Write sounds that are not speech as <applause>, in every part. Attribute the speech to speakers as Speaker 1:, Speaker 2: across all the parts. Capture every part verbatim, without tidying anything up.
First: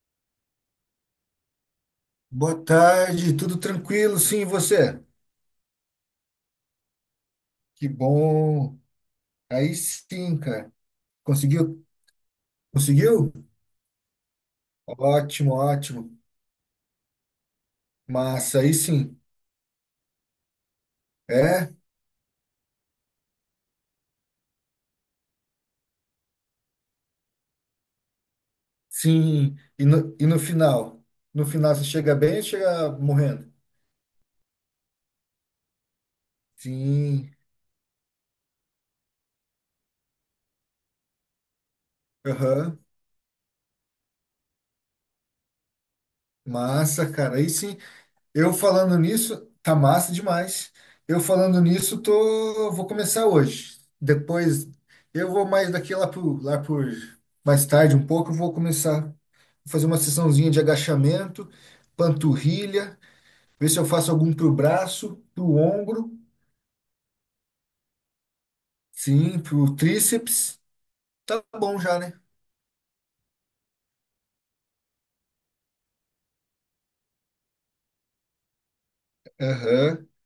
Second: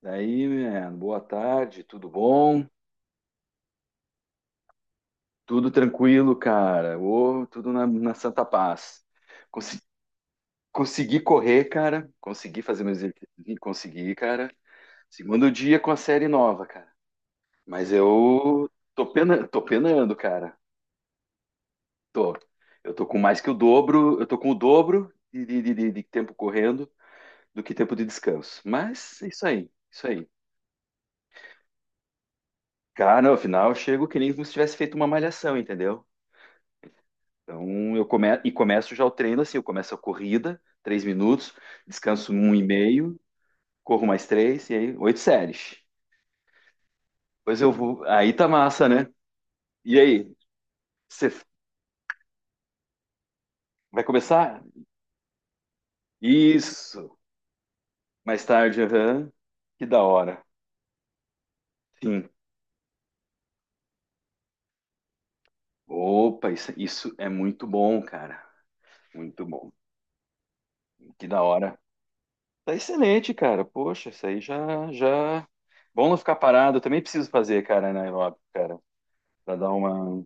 Speaker 1: Daí, mano, boa tarde, tudo
Speaker 2: Boa
Speaker 1: bom?
Speaker 2: tarde, tudo tranquilo? Sim, e você?
Speaker 1: Tudo tranquilo, cara. Ô, tudo na,
Speaker 2: Que
Speaker 1: na santa
Speaker 2: bom.
Speaker 1: paz.
Speaker 2: Aí
Speaker 1: Conse-
Speaker 2: sim, cara.
Speaker 1: consegui correr,
Speaker 2: Conseguiu?
Speaker 1: cara. Consegui fazer meus
Speaker 2: Conseguiu?
Speaker 1: exercícios. Consegui, cara. Segundo
Speaker 2: Ótimo,
Speaker 1: dia com a
Speaker 2: ótimo.
Speaker 1: série nova, cara. Mas
Speaker 2: Massa,
Speaker 1: eu
Speaker 2: aí
Speaker 1: tô
Speaker 2: sim.
Speaker 1: pena, tô penando, cara.
Speaker 2: É?
Speaker 1: Tô. Eu tô com mais que o dobro. Eu tô com o dobro de, de, de, de de tempo correndo do que tempo de descanso. Mas é isso
Speaker 2: Sim.
Speaker 1: aí,
Speaker 2: E
Speaker 1: isso
Speaker 2: no, e
Speaker 1: aí.
Speaker 2: no final? No final você chega bem ou chega
Speaker 1: Cara, no
Speaker 2: morrendo?
Speaker 1: final eu chego que nem como se tivesse feito uma malhação, entendeu?
Speaker 2: Sim.
Speaker 1: Então, eu come... e começo já o treino assim, eu começo a corrida, três minutos, descanso um e
Speaker 2: Aham.
Speaker 1: meio, corro mais três, e aí oito séries.
Speaker 2: Massa, cara. Aí
Speaker 1: Depois eu
Speaker 2: sim.
Speaker 1: vou, aí tá
Speaker 2: Eu
Speaker 1: massa,
Speaker 2: falando
Speaker 1: né?
Speaker 2: nisso, tá
Speaker 1: E
Speaker 2: massa
Speaker 1: aí,
Speaker 2: demais. Eu
Speaker 1: você
Speaker 2: falando nisso, tô, vou começar hoje.
Speaker 1: vai começar?
Speaker 2: Depois, eu vou mais daqui lá por, lá por
Speaker 1: Isso,
Speaker 2: mais tarde um pouco, eu
Speaker 1: mais
Speaker 2: vou
Speaker 1: tarde,
Speaker 2: começar
Speaker 1: aham.
Speaker 2: a
Speaker 1: Que
Speaker 2: fazer uma
Speaker 1: da hora.
Speaker 2: sessãozinha de agachamento,
Speaker 1: Sim.
Speaker 2: panturrilha, ver se eu faço algum pro braço, pro ombro,
Speaker 1: Opa, isso, isso é muito bom, cara.
Speaker 2: sim,
Speaker 1: Muito bom.
Speaker 2: pro tríceps.
Speaker 1: Que da
Speaker 2: Tá
Speaker 1: hora.
Speaker 2: bom já, né?
Speaker 1: Tá excelente, cara. Poxa, isso aí já, já... Bom não ficar parado, eu também preciso fazer, cara, na aeróbica, cara, para dar
Speaker 2: Aham.
Speaker 1: uma,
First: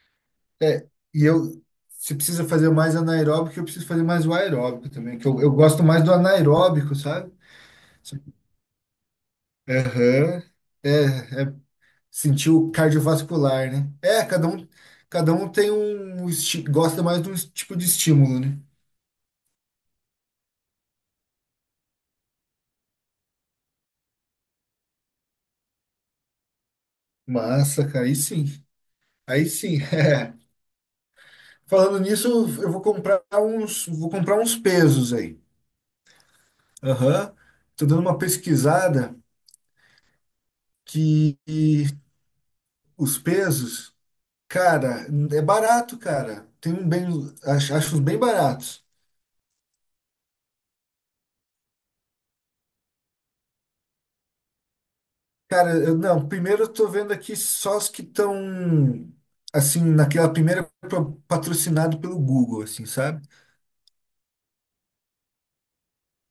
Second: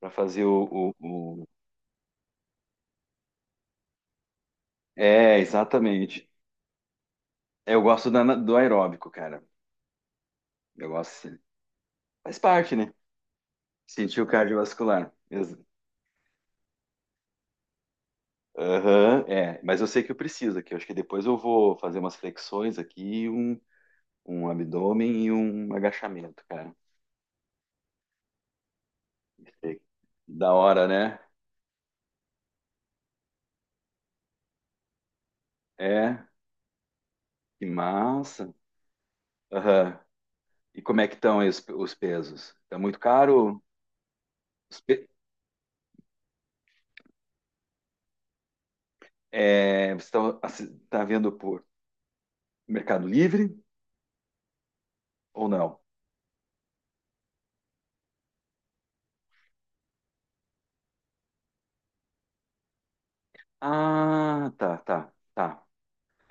Speaker 1: para fazer
Speaker 2: É,
Speaker 1: o,
Speaker 2: e
Speaker 1: o,
Speaker 2: eu, se precisa fazer mais anaeróbico, eu preciso fazer mais o aeróbico também, que
Speaker 1: É,
Speaker 2: eu, eu gosto mais do
Speaker 1: exatamente.
Speaker 2: anaeróbico, sabe?
Speaker 1: Eu gosto da- do aeróbico, cara.
Speaker 2: Aham.
Speaker 1: Eu
Speaker 2: É,
Speaker 1: gosto. Assim,
Speaker 2: é,
Speaker 1: faz
Speaker 2: sentiu
Speaker 1: parte, né?
Speaker 2: cardiovascular, né?
Speaker 1: Sentir
Speaker 2: É,
Speaker 1: o
Speaker 2: cada um,
Speaker 1: cardiovascular.
Speaker 2: cada um
Speaker 1: Ex-
Speaker 2: tem um, esti- gosta mais de um tipo de estímulo, né?
Speaker 1: Aham, é. Mas eu sei que eu preciso aqui. Eu acho que depois eu vou fazer umas flexões aqui, um, um abdômen e um agachamento, cara.
Speaker 2: Massa, cara, aí sim. Aí sim.
Speaker 1: Perfeito.
Speaker 2: <laughs> é.
Speaker 1: Da hora, né?
Speaker 2: Falando nisso, eu vou comprar uns, vou comprar uns pesos aí.
Speaker 1: É.
Speaker 2: Aham.
Speaker 1: Que
Speaker 2: Tô dando uma
Speaker 1: massa.
Speaker 2: pesquisada
Speaker 1: Aham. E como é que
Speaker 2: que,
Speaker 1: estão aí os,
Speaker 2: que
Speaker 1: os pesos? Tá muito
Speaker 2: os
Speaker 1: caro?
Speaker 2: pesos,
Speaker 1: Os
Speaker 2: cara,
Speaker 1: pe-
Speaker 2: é barato, cara. Tem um bem, acho, acho uns bem baratos.
Speaker 1: É, você tá, assi- tá vendo por Mercado Livre ou
Speaker 2: Cara,
Speaker 1: não?
Speaker 2: eu, não, primeiro eu tô vendo aqui só os que estão, assim, naquela primeira pro- patrocinado pelo Google, assim, sabe?
Speaker 1: Ah, tá, tá, tá.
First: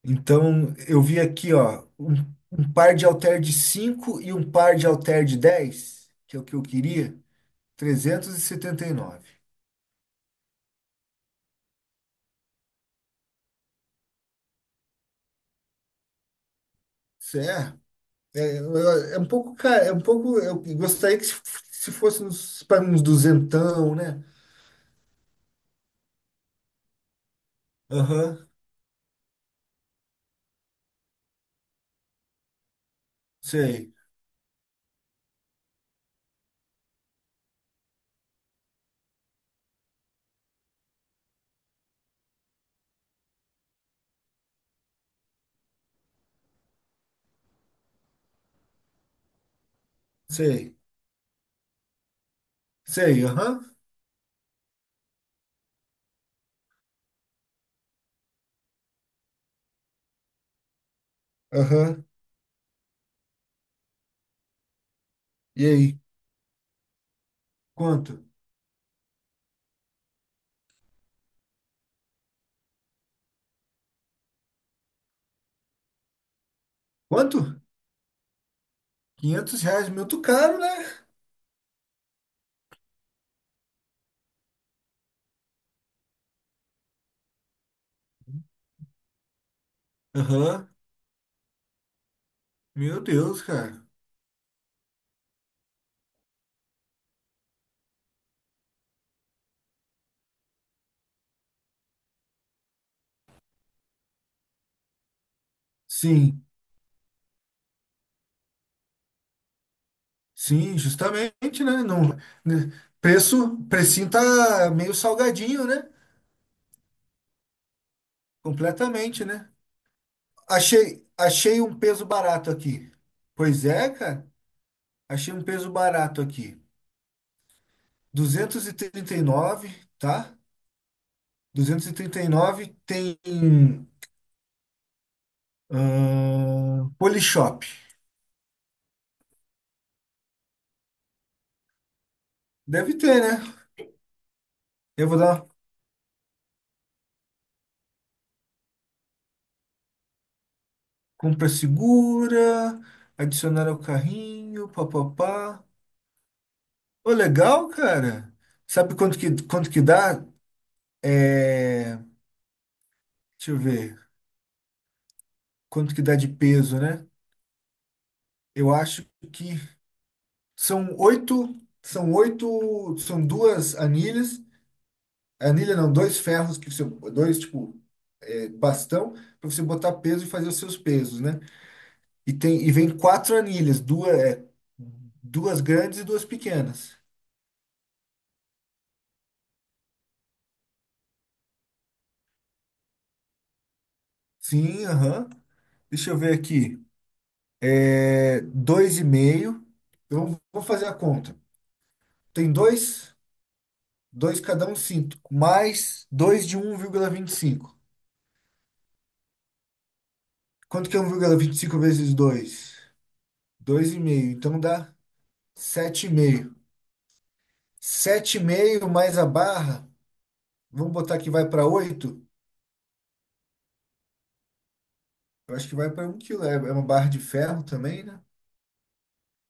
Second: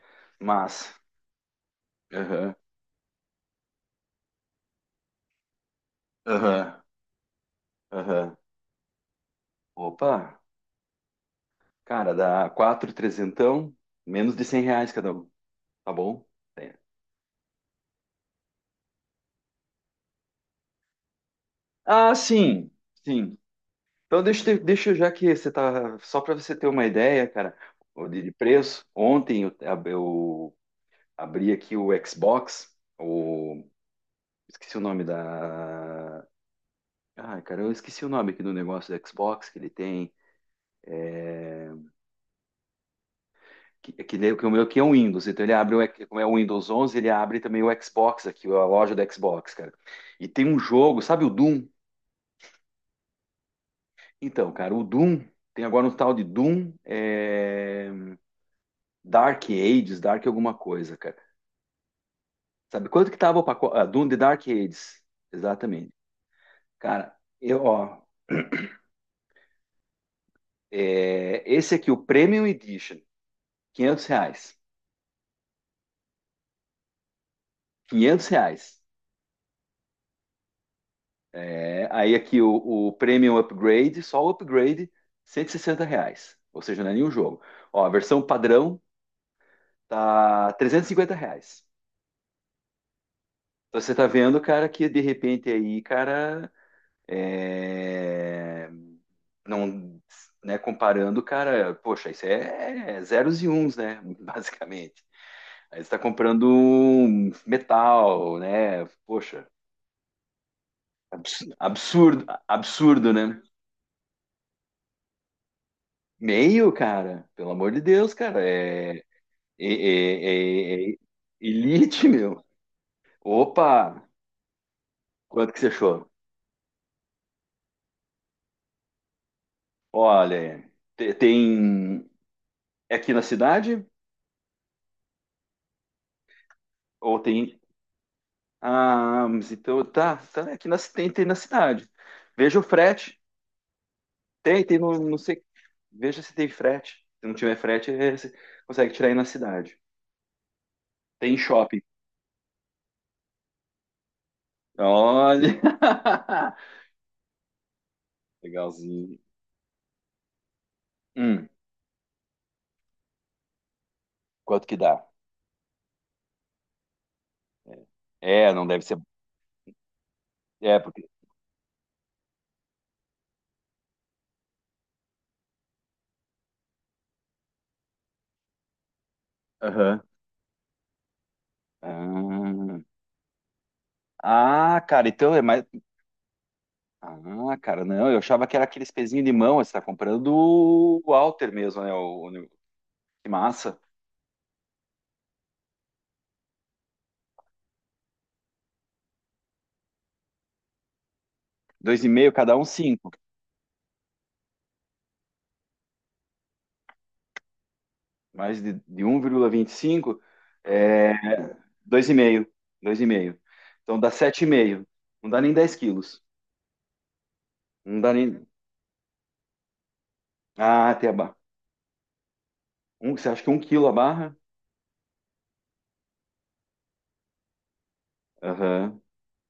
Speaker 2: Então,
Speaker 1: Mas,
Speaker 2: eu vi aqui, ó, um,
Speaker 1: aham,
Speaker 2: um par de halter de cinco e um par de halter de dez que é o que eu
Speaker 1: aham,
Speaker 2: queria,
Speaker 1: aham.
Speaker 2: trezentos e setenta e nove.
Speaker 1: Opa, cara, dá quatro trezentão, menos de cem reais cada um, tá bom? É.
Speaker 2: Isso é, é, é é um pouco, cara, é um pouco, eu gostaria que se, se
Speaker 1: Ah,
Speaker 2: fosse uns,
Speaker 1: sim,
Speaker 2: para uns
Speaker 1: sim.
Speaker 2: duzentão,
Speaker 1: Então
Speaker 2: né?
Speaker 1: deixa, eu te- deixa eu, já que você tá, só para você ter uma ideia, cara, de de
Speaker 2: Aham,
Speaker 1: preço. Ontem eu, ab- eu abri aqui o Xbox, o
Speaker 2: sei,
Speaker 1: esqueci o nome da, ai, cara, eu esqueci o nome aqui do negócio do Xbox que ele tem. Que, que, nem- que o meu aqui é um Windows, então ele abre, o, X- como é o Windows onze, ele abre também o Xbox aqui, a loja do Xbox, cara. E tem um
Speaker 2: sei,
Speaker 1: jogo, sabe o Doom?
Speaker 2: sei, aham,
Speaker 1: Então, cara, o Doom, tem agora um tal de Doom é, Dark Ages, Dark alguma coisa, cara.
Speaker 2: aham,
Speaker 1: Sabe quanto que tava o pacote? Ah, Doom de Dark Ages,
Speaker 2: e
Speaker 1: exatamente.
Speaker 2: aí,
Speaker 1: Cara, eu, ó,
Speaker 2: quanto?
Speaker 1: é, esse aqui, o Premium Edition, quinhentos reais.
Speaker 2: Quanto?
Speaker 1: quinhentos reais.
Speaker 2: Quinhentos reais, muito caro, né?
Speaker 1: É, aí aqui o, o Premium Upgrade, só o upgrade, cento e sessenta reais. Ou seja, não é nenhum jogo. Ó, a versão padrão tá
Speaker 2: Aham,
Speaker 1: trezentos e cinquenta reais.
Speaker 2: Meu Deus,
Speaker 1: Então
Speaker 2: cara.
Speaker 1: você tá vendo, cara, que de repente aí, cara, é, não, né, comparando, cara, poxa, isso é é zeros e uns, né, <laughs> basicamente. Aí você tá
Speaker 2: Sim,
Speaker 1: comprando um metal, né, poxa,
Speaker 2: sim,
Speaker 1: abs-
Speaker 2: justamente, né? Não,
Speaker 1: absurdo,
Speaker 2: né?
Speaker 1: absurdo, né?
Speaker 2: Preço, precinho tá meio salgadinho, né?
Speaker 1: Meio, cara, pelo amor de Deus, cara, é
Speaker 2: Completamente, né?
Speaker 1: É, é, é, é
Speaker 2: Achei, achei um peso
Speaker 1: Elite, <laughs> meu.
Speaker 2: barato aqui. Pois é,
Speaker 1: Opa!
Speaker 2: cara. Achei um
Speaker 1: Quanto que você
Speaker 2: peso
Speaker 1: achou?
Speaker 2: barato aqui. Duzentos e e trinta e nove, tá?
Speaker 1: Olha, te-
Speaker 2: Duzentos e e
Speaker 1: tem.
Speaker 2: trinta e nove
Speaker 1: É aqui
Speaker 2: tem,
Speaker 1: na cidade?
Speaker 2: ahn,
Speaker 1: Ou tem.
Speaker 2: Polishop.
Speaker 1: Ah, mas então tá, tá é aqui na, ci- tem, tem na cidade. Veja o
Speaker 2: Deve
Speaker 1: frete.
Speaker 2: ter, né?
Speaker 1: Tem, tem no,
Speaker 2: Eu
Speaker 1: não
Speaker 2: vou
Speaker 1: sei.
Speaker 2: dar
Speaker 1: Veja se tem frete. Se não tiver frete, é- você consegue tirar aí na cidade. Tem em
Speaker 2: Compra
Speaker 1: shopping.
Speaker 2: segura, adicionar ao carrinho,
Speaker 1: Olha!
Speaker 2: papapá.
Speaker 1: <laughs>
Speaker 2: Ô, legal, cara. Sabe
Speaker 1: Legalzinho.
Speaker 2: quanto que, quanto que dá?
Speaker 1: Hum,
Speaker 2: É, deixa eu ver.
Speaker 1: quanto que dá?
Speaker 2: Quanto que dá de peso, né?
Speaker 1: É, não
Speaker 2: Eu
Speaker 1: deve ser.
Speaker 2: acho que
Speaker 1: É,
Speaker 2: são
Speaker 1: porque.
Speaker 2: oito, são oito, são duas anilhas. Anilha não, dois ferros que você, dois tipo é, bastão para você botar
Speaker 1: Aham.
Speaker 2: peso e fazer os seus pesos, né? E tem e
Speaker 1: Ah,
Speaker 2: vem quatro anilhas, duas, é,
Speaker 1: Ah, cara, então é
Speaker 2: duas
Speaker 1: mais.
Speaker 2: grandes e duas pequenas.
Speaker 1: Ah, cara, não, eu achava que era aqueles pezinhos de mão, você tá comprando do Walter mesmo, né? O, o- que massa.
Speaker 2: Sim, aham. Deixa eu ver aqui. É dois e meio. Eu vou fazer a conta.
Speaker 1: Dois e meio
Speaker 2: Tem
Speaker 1: cada um cinco.
Speaker 2: dois, dois cada um cinco mais dois de um vírgula vinte e cinco.
Speaker 1: Mais de, de um vírgula vinte e cinco
Speaker 2: Quanto que é um
Speaker 1: é
Speaker 2: vírgula vinte e cinco
Speaker 1: dois
Speaker 2: vezes
Speaker 1: e meio.
Speaker 2: dois?
Speaker 1: Dois e meio.
Speaker 2: Dois
Speaker 1: Então
Speaker 2: e
Speaker 1: dá
Speaker 2: meio.
Speaker 1: sete e
Speaker 2: Então
Speaker 1: meio.
Speaker 2: dá
Speaker 1: Não dá nem dez
Speaker 2: sete sete e
Speaker 1: quilos.
Speaker 2: meio.
Speaker 1: Não dá
Speaker 2: Sete e
Speaker 1: nem.
Speaker 2: meio mais a barra,
Speaker 1: Ah,
Speaker 2: vamos
Speaker 1: até a
Speaker 2: botar que
Speaker 1: barra.
Speaker 2: vai para oito.
Speaker 1: Um, você acha que um quilo a barra?
Speaker 2: Eu acho que vai para um quilo. É é uma barra de ferro também, né?
Speaker 1: Aham.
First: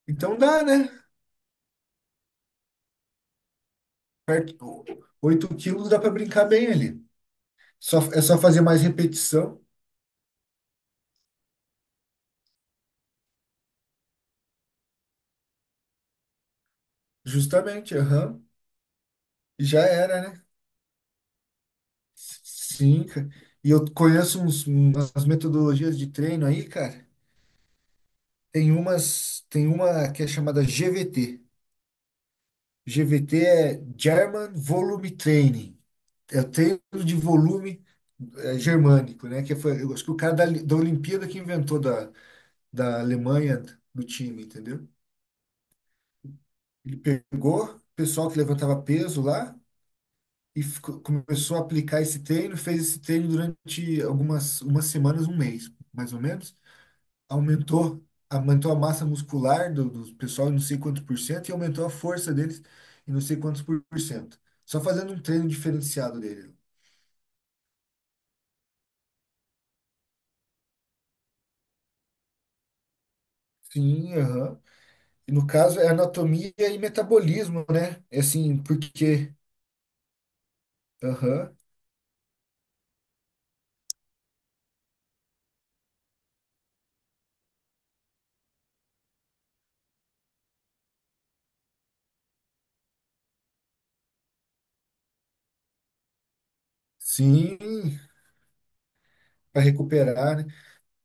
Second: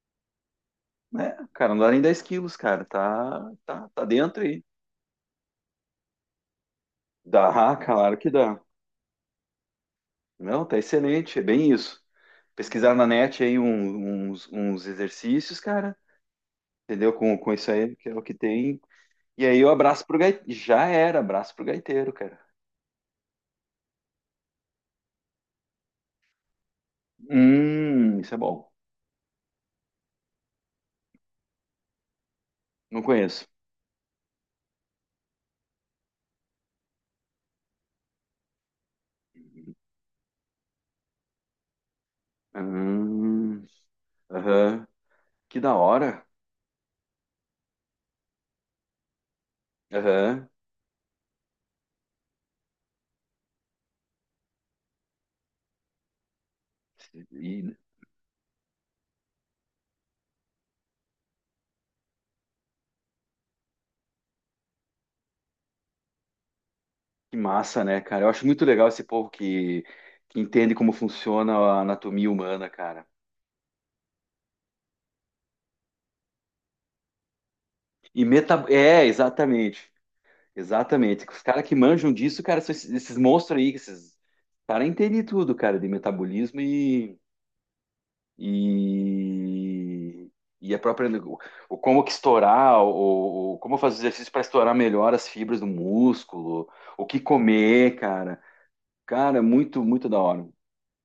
Speaker 2: Então dá, né?
Speaker 1: É, cara, não dá nem dez quilos, cara. Tá, tá, tá dentro aí.
Speaker 2: Perto, oito quilos dá para brincar bem ali.
Speaker 1: Dá, <laughs>
Speaker 2: Só,
Speaker 1: claro
Speaker 2: é
Speaker 1: que
Speaker 2: só
Speaker 1: dá.
Speaker 2: fazer mais repetição.
Speaker 1: Não, tá excelente, é bem isso. Pesquisar na net aí um- uns, uns exercícios, cara, entendeu? Com, com isso aí,
Speaker 2: Justamente,
Speaker 1: que é o que
Speaker 2: aham.
Speaker 1: tem. E aí o
Speaker 2: Já
Speaker 1: abraço pro
Speaker 2: era, né?
Speaker 1: gaiteiro. Já era, abraço pro gaiteiro, cara.
Speaker 2: Sim, cara. E eu conheço uns, umas metodologias de treino aí, cara.
Speaker 1: Hum, isso é bom.
Speaker 2: Tem umas, tem uma que é chamada G V T.
Speaker 1: Não
Speaker 2: G V T
Speaker 1: conheço.
Speaker 2: é German Volume Training. É o treino de volume é, germânico, né? Que foi, eu acho que o cara da, da Olimpíada que inventou da, da Alemanha
Speaker 1: Hum,
Speaker 2: do time,
Speaker 1: Aham.
Speaker 2: entendeu?
Speaker 1: Que da hora.
Speaker 2: Ele pegou o pessoal que levantava peso lá
Speaker 1: Aham.
Speaker 2: e fico- começou a aplicar esse treino, fez esse treino durante algumas umas semanas, um mês, mais ou menos.
Speaker 1: E,
Speaker 2: Aumentou, Aumentou a massa muscular do, do pessoal em não sei quantos por cento e aumentou a força deles em não sei quantos por por cento. Só fazendo um treino diferenciado dele.
Speaker 1: que massa, né, cara? Eu acho muito legal esse povo que, que entende como funciona a anatomia humana, cara.
Speaker 2: Sim, aham. E no caso é anatomia e metabolismo, né? É
Speaker 1: E
Speaker 2: assim,
Speaker 1: meta... É,
Speaker 2: porque,
Speaker 1: exatamente. Exatamente. Os
Speaker 2: aham.
Speaker 1: caras que manjam disso, cara, são esses, esses monstros aí, esses caras entendem tudo, cara, de metabolismo e, e, e a própria, o, o como que estourar, o, o como fazer exercício para estourar melhor as fibras do músculo, o que comer,
Speaker 2: Sim,
Speaker 1: cara. Cara,
Speaker 2: para
Speaker 1: muito, muito da
Speaker 2: recuperar, né?
Speaker 1: hora.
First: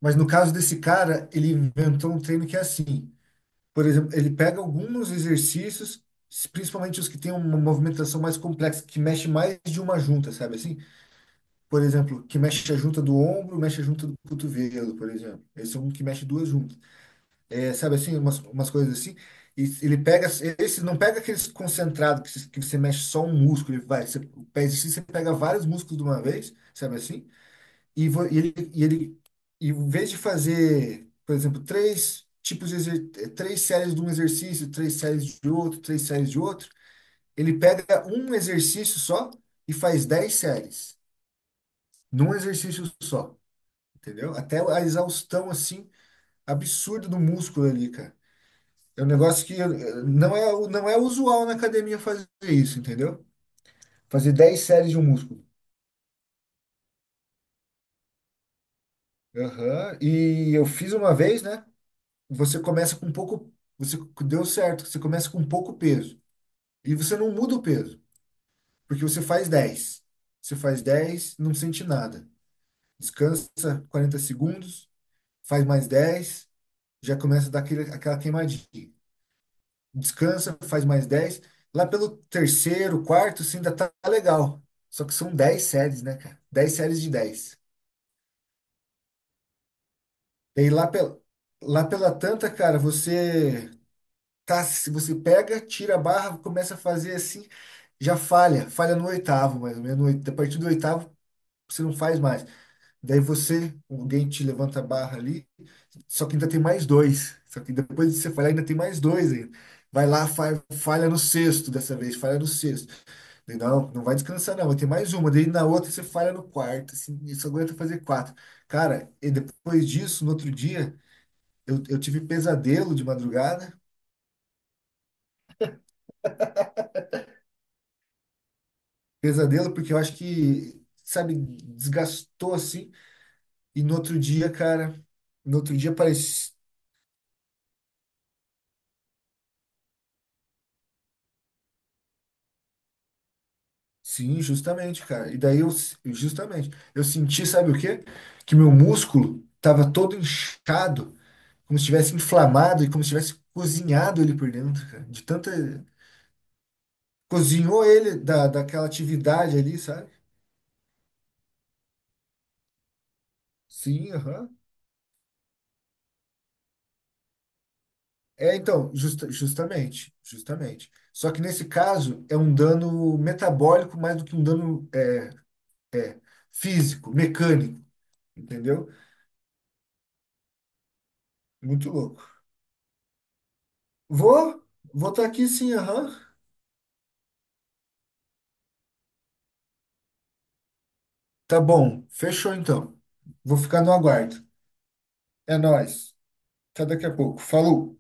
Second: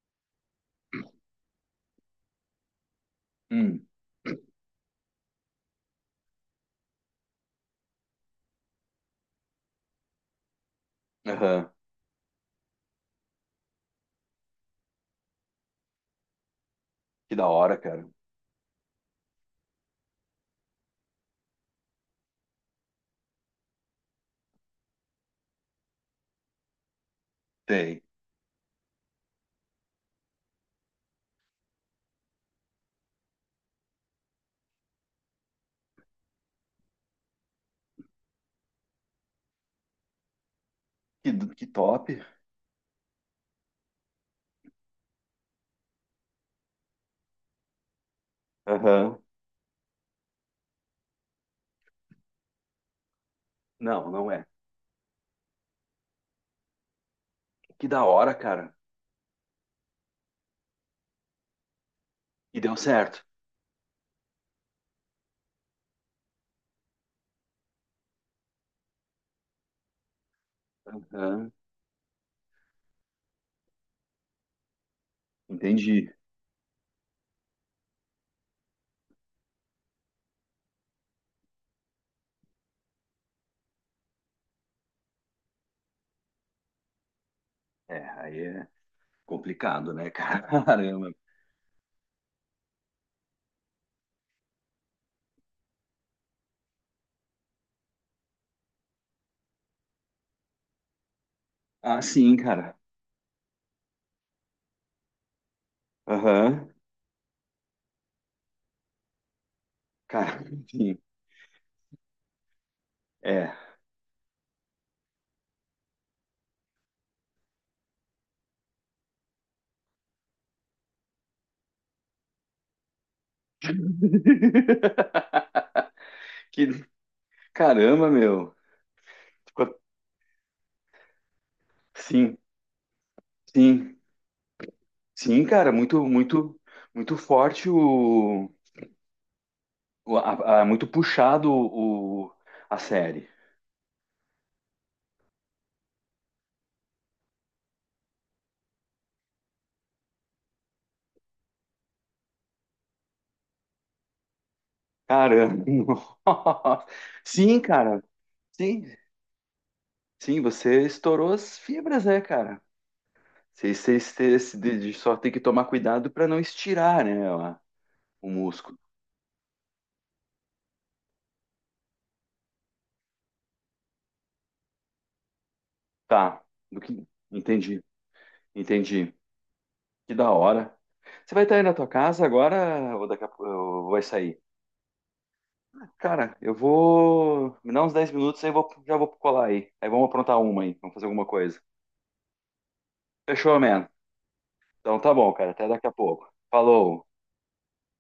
Speaker 2: Mas no caso desse cara, ele inventou um treino que é assim.
Speaker 1: Hum,
Speaker 2: Por exemplo, ele pega alguns exercícios, s- principalmente os que têm uma movimentação mais complexa, que mexe mais de uma junta, sabe assim?
Speaker 1: aham.
Speaker 2: Por exemplo, que mexe a junta do ombro, mexe a junta do cotovelo, por exemplo. Esse é um que mexe duas juntas.
Speaker 1: Que da
Speaker 2: É,
Speaker 1: hora,
Speaker 2: sabe
Speaker 1: cara.
Speaker 2: assim, umas, umas coisas assim. E s- ele pega, s- esse não pega aqueles concentrados que, s- que você mexe só um músculo, ele vai, você, o pé exercício, você pega vários músculos de uma vez, sabe assim?
Speaker 1: Tem.
Speaker 2: E, vo- e ele, e ele, e em vez de fazer, por exemplo, três tipos de exer- eh, três séries de um exercício, três séries de outro, três séries de outro, ele pega um exercício só e faz dez séries
Speaker 1: Que, do- que top.
Speaker 2: num exercício só, entendeu? Até a exaustão assim absurda do músculo ali, cara. É um
Speaker 1: Aham.
Speaker 2: negócio que eh, não é o- não é usual na academia fazer isso, entendeu?
Speaker 1: Não, não
Speaker 2: Fazer
Speaker 1: é.
Speaker 2: dez séries de um músculo.
Speaker 1: Que da hora, cara.
Speaker 2: Aham. E eu fiz uma vez, né? Você
Speaker 1: E deu
Speaker 2: começa com
Speaker 1: certo.
Speaker 2: pouco, você deu certo, você começa com pouco peso e você não muda o peso, porque você faz dez. Você faz dez
Speaker 1: Aham.
Speaker 2: não sente nada. Descansa quarenta segundos, faz mais
Speaker 1: Entendi.
Speaker 2: dez. Já começa a dar aquele, aquela queimadinha. Descansa, faz mais dez. Lá pelo terceiro, quarto, você ainda tá legal. Só que são dez séries, né, cara? Dez séries de dez.
Speaker 1: É, aí é. Complicado, né, cara?
Speaker 2: E
Speaker 1: <laughs>
Speaker 2: aí lá,
Speaker 1: Caramba.
Speaker 2: pel, lá pela tanta, cara, você Tá, se você pega, tira a barra, começa a fazer assim, já falha, falha no oitavo, mais ou menos. No oit- A partir do oitavo, você não
Speaker 1: Ah,
Speaker 2: faz
Speaker 1: sim,
Speaker 2: mais.
Speaker 1: cara.
Speaker 2: Daí você, alguém te levanta a barra ali, só que ainda tem
Speaker 1: Aham.
Speaker 2: mais dois. Só que depois de você falhar, ainda tem mais dois ainda. Vai lá,
Speaker 1: Cara,
Speaker 2: fa-
Speaker 1: sim.
Speaker 2: falha no sexto dessa vez, falha no sexto. Daí,
Speaker 1: É.
Speaker 2: não, não vai descansar, não, vai ter mais uma. Daí na outra você falha no quarto, assim, e só aguenta fazer quatro. Cara, e depois disso, no outro dia, eu, eu tive pesadelo de madrugada.
Speaker 1: <laughs> Que... Caramba, meu.
Speaker 2: Pesadelo,
Speaker 1: Ficou-
Speaker 2: porque eu acho que, sabe,
Speaker 1: Sim,
Speaker 2: desgastou assim. E no
Speaker 1: sim.
Speaker 2: outro dia, cara,
Speaker 1: Sim,
Speaker 2: no
Speaker 1: cara,
Speaker 2: outro dia
Speaker 1: muito,
Speaker 2: parecia.
Speaker 1: muito, muito forte o. o- a- a- muito puxado o, a série.
Speaker 2: Sim, justamente, cara. E daí eu, justamente, eu senti, sabe o quê? Que meu músculo tava todo inchado, como se tivesse inflamado e como se tivesse cozinhado ele por dentro, cara. De tanta.
Speaker 1: Caramba. <laughs> Nossa. Sim,
Speaker 2: Cozinhou
Speaker 1: cara.
Speaker 2: ele da,
Speaker 1: Sim,
Speaker 2: daquela atividade ali, sabe?
Speaker 1: sim, você estourou as fibras, né, cara? Você, você,
Speaker 2: Sim,
Speaker 1: você-
Speaker 2: aham.
Speaker 1: você- de- de só tem que tomar cuidado para não estirar, né, a- o
Speaker 2: É,
Speaker 1: músculo.
Speaker 2: então, justa- justamente, justamente. Só que nesse caso é um dano metabólico mais do que um dano
Speaker 1: Tá, do que
Speaker 2: físico,
Speaker 1: entendi,
Speaker 2: mecânico, entendeu?
Speaker 1: entendi. Que da hora. Você vai estar aí na tua
Speaker 2: Muito louco.
Speaker 1: casa agora ou daqui a pouco ou vai sair?
Speaker 2: Vou, Vou estar aqui sim, aham.
Speaker 1: Cara, eu vou me dar uns dez minutos aí, eu vou, já vou colar aí. Aí vamos aprontar uma aí, vamos fazer alguma coisa.
Speaker 2: Tá bom, fechou então. Vou
Speaker 1: Fechou,
Speaker 2: ficar
Speaker 1: man?
Speaker 2: no aguardo.
Speaker 1: Então tá bom, cara,
Speaker 2: É
Speaker 1: até daqui a
Speaker 2: nóis.
Speaker 1: pouco.
Speaker 2: Até daqui
Speaker 1: Falou.
Speaker 2: a pouco. Falou.